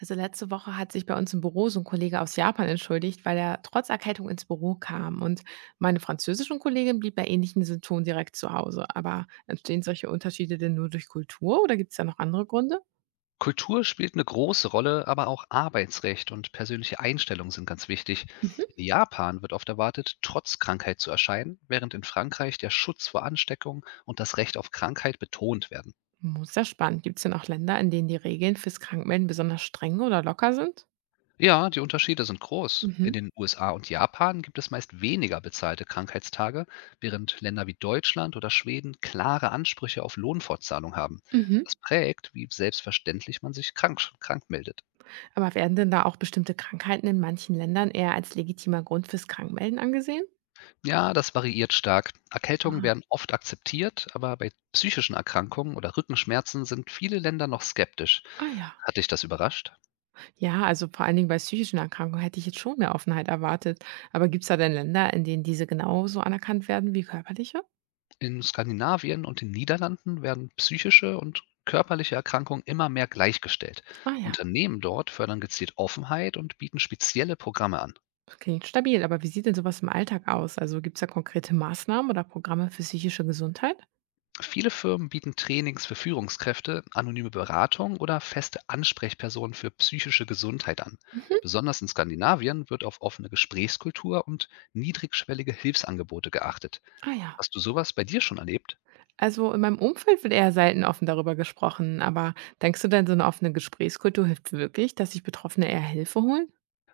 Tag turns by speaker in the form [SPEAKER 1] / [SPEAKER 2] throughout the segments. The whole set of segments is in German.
[SPEAKER 1] Also letzte Woche hat sich bei uns im Büro so ein Kollege aus Japan entschuldigt, weil er trotz Erkältung ins Büro kam. Und meine französische Kollegin blieb bei ähnlichen Symptomen direkt zu Hause. Aber entstehen solche Unterschiede denn nur durch Kultur oder gibt es da noch andere Gründe?
[SPEAKER 2] Kultur spielt eine große Rolle, aber auch Arbeitsrecht und persönliche Einstellung sind ganz wichtig.
[SPEAKER 1] Mhm.
[SPEAKER 2] In Japan wird oft erwartet, trotz Krankheit zu erscheinen, während in Frankreich der Schutz vor Ansteckung und das Recht auf Krankheit betont werden.
[SPEAKER 1] Hm, ja, spannend. Gibt es denn auch Länder, in denen die Regeln fürs Krankmelden besonders streng oder locker sind?
[SPEAKER 2] Ja, die Unterschiede sind groß.
[SPEAKER 1] Mhm.
[SPEAKER 2] In den USA und Japan gibt es meist weniger bezahlte Krankheitstage, während Länder wie Deutschland oder Schweden klare Ansprüche auf Lohnfortzahlung haben.
[SPEAKER 1] Mhm.
[SPEAKER 2] Das prägt, wie selbstverständlich man sich krank meldet.
[SPEAKER 1] Aber werden denn da auch bestimmte Krankheiten in manchen Ländern eher als legitimer Grund fürs Krankmelden angesehen?
[SPEAKER 2] Ja, das variiert stark. Erkältungen werden oft akzeptiert, aber bei psychischen Erkrankungen oder Rückenschmerzen sind viele Länder noch skeptisch.
[SPEAKER 1] Ah, ja.
[SPEAKER 2] Hat dich das überrascht?
[SPEAKER 1] Ja, also vor allen Dingen bei psychischen Erkrankungen hätte ich jetzt schon mehr Offenheit erwartet. Aber gibt es da denn Länder, in denen diese genauso anerkannt werden wie körperliche?
[SPEAKER 2] In Skandinavien und den Niederlanden werden psychische und körperliche Erkrankungen immer mehr gleichgestellt.
[SPEAKER 1] Ah ja,
[SPEAKER 2] Unternehmen dort fördern gezielt Offenheit und bieten spezielle Programme an.
[SPEAKER 1] das klingt stabil. Aber wie sieht denn sowas im Alltag aus? Also gibt es da konkrete Maßnahmen oder Programme für psychische Gesundheit?
[SPEAKER 2] Viele Firmen bieten Trainings für Führungskräfte, anonyme Beratung oder feste Ansprechpersonen für psychische Gesundheit an.
[SPEAKER 1] Mhm.
[SPEAKER 2] Besonders in Skandinavien wird auf offene Gesprächskultur und niedrigschwellige Hilfsangebote geachtet.
[SPEAKER 1] Ah ja.
[SPEAKER 2] Hast du sowas bei dir schon erlebt?
[SPEAKER 1] Also in meinem Umfeld wird eher selten offen darüber gesprochen. Aber denkst du denn, so eine offene Gesprächskultur hilft wirklich, dass sich Betroffene eher Hilfe holen?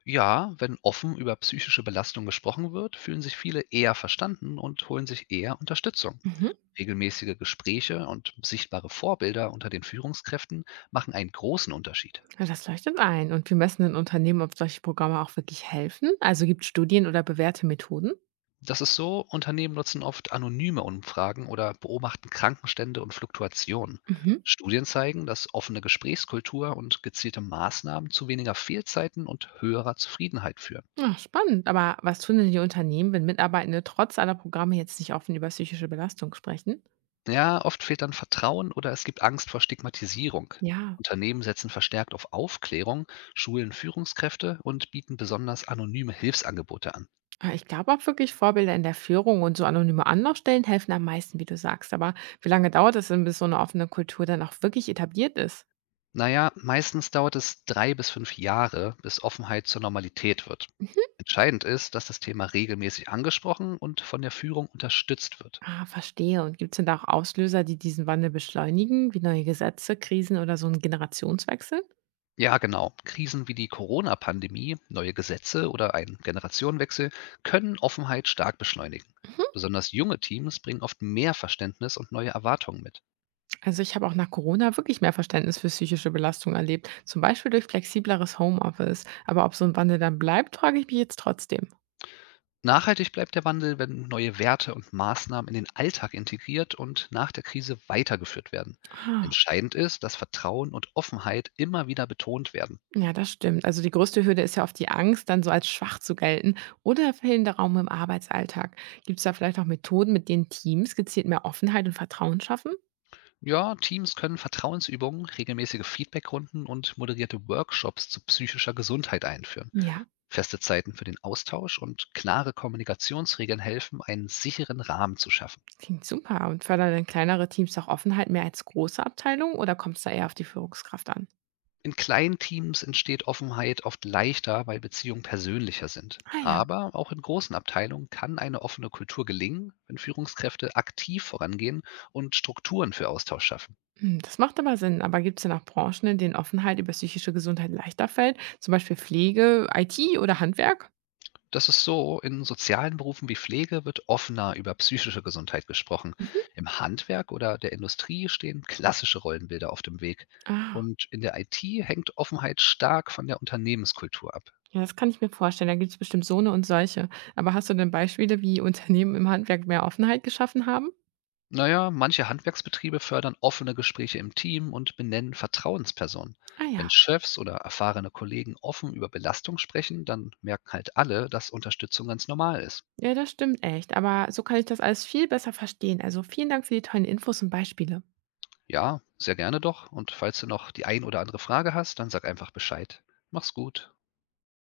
[SPEAKER 2] Ja, wenn offen über psychische Belastung gesprochen wird, fühlen sich viele eher verstanden und holen sich eher Unterstützung.
[SPEAKER 1] Mhm.
[SPEAKER 2] Regelmäßige Gespräche und sichtbare Vorbilder unter den Führungskräften machen einen großen Unterschied.
[SPEAKER 1] Ja, das leuchtet ein. Und wie messen denn Unternehmen, ob solche Programme auch wirklich helfen? Also gibt es Studien oder bewährte Methoden?
[SPEAKER 2] Das ist so, Unternehmen nutzen oft anonyme Umfragen oder beobachten Krankenstände und Fluktuationen.
[SPEAKER 1] Mhm.
[SPEAKER 2] Studien zeigen, dass offene Gesprächskultur und gezielte Maßnahmen zu weniger Fehlzeiten und höherer Zufriedenheit führen.
[SPEAKER 1] Ach, spannend. Aber was tun denn die Unternehmen, wenn Mitarbeitende trotz aller Programme jetzt nicht offen über psychische Belastung sprechen?
[SPEAKER 2] Ja, oft fehlt dann Vertrauen oder es gibt Angst vor Stigmatisierung.
[SPEAKER 1] Ja,
[SPEAKER 2] Unternehmen setzen verstärkt auf Aufklärung, schulen Führungskräfte und bieten besonders anonyme Hilfsangebote an.
[SPEAKER 1] ich glaube auch wirklich, Vorbilder in der Führung und so anonyme Anlaufstellen helfen am meisten, wie du sagst. Aber wie lange dauert es denn, bis so eine offene Kultur dann auch wirklich etabliert ist?
[SPEAKER 2] Na ja, meistens dauert es 3 bis 5 Jahre, bis Offenheit zur Normalität wird.
[SPEAKER 1] Mhm.
[SPEAKER 2] Entscheidend ist, dass das Thema regelmäßig angesprochen und von der Führung unterstützt wird.
[SPEAKER 1] Ah, verstehe. Und gibt es denn da auch Auslöser, die diesen Wandel beschleunigen, wie neue Gesetze, Krisen oder so ein Generationswechsel?
[SPEAKER 2] Ja, genau. Krisen wie die Corona-Pandemie, neue Gesetze oder ein Generationenwechsel können Offenheit stark beschleunigen. Besonders junge Teams bringen oft mehr Verständnis und neue Erwartungen mit.
[SPEAKER 1] Also ich habe auch nach Corona wirklich mehr Verständnis für psychische Belastung erlebt, zum Beispiel durch flexibleres Homeoffice. Aber ob so ein Wandel dann bleibt, frage ich mich jetzt trotzdem.
[SPEAKER 2] Nachhaltig bleibt der Wandel, wenn neue Werte und Maßnahmen in den Alltag integriert und nach der Krise weitergeführt werden.
[SPEAKER 1] Ah,
[SPEAKER 2] Entscheidend ist, dass Vertrauen und Offenheit immer wieder betont werden.
[SPEAKER 1] ja, das stimmt. Also die größte Hürde ist ja oft die Angst, dann so als schwach zu gelten oder fehlender Raum im Arbeitsalltag. Gibt es da vielleicht auch Methoden, mit denen Teams gezielt mehr Offenheit und Vertrauen schaffen?
[SPEAKER 2] Ja, Teams können Vertrauensübungen, regelmäßige Feedbackrunden und moderierte Workshops zu psychischer Gesundheit einführen.
[SPEAKER 1] Ja,
[SPEAKER 2] Feste Zeiten für den Austausch und klare Kommunikationsregeln helfen, einen sicheren Rahmen zu schaffen.
[SPEAKER 1] klingt super. Und fördern denn kleinere Teams auch Offenheit mehr als große Abteilungen oder kommt es da eher auf die Führungskraft an?
[SPEAKER 2] In kleinen Teams entsteht Offenheit oft leichter, weil Beziehungen persönlicher sind.
[SPEAKER 1] Ah ja.
[SPEAKER 2] Aber auch in großen Abteilungen kann eine offene Kultur gelingen, wenn Führungskräfte aktiv vorangehen und Strukturen für Austausch schaffen.
[SPEAKER 1] Hm, das macht aber Sinn. Aber gibt's denn auch Branchen, in denen Offenheit über psychische Gesundheit leichter fällt? Zum Beispiel Pflege, IT oder Handwerk?
[SPEAKER 2] Das ist so, in sozialen Berufen wie Pflege wird offener über psychische Gesundheit gesprochen.
[SPEAKER 1] Mhm.
[SPEAKER 2] Im Handwerk oder der Industrie stehen klassische Rollenbilder auf dem Weg.
[SPEAKER 1] Ah,
[SPEAKER 2] Und in der IT hängt Offenheit stark von der Unternehmenskultur ab.
[SPEAKER 1] ja, das kann ich mir vorstellen. Da gibt es bestimmt so eine und solche. Aber hast du denn Beispiele, wie Unternehmen im Handwerk mehr Offenheit geschaffen haben?
[SPEAKER 2] Na ja, manche Handwerksbetriebe fördern offene Gespräche im Team und benennen Vertrauenspersonen.
[SPEAKER 1] Ah
[SPEAKER 2] Wenn
[SPEAKER 1] ja.
[SPEAKER 2] Chefs oder erfahrene Kollegen offen über Belastung sprechen, dann merken halt alle, dass Unterstützung ganz normal ist.
[SPEAKER 1] Ja, das stimmt echt. Aber so kann ich das alles viel besser verstehen. Also vielen Dank für die tollen Infos und Beispiele.
[SPEAKER 2] Ja, sehr gerne doch. Und falls du noch die ein oder andere Frage hast, dann sag einfach Bescheid. Mach's gut.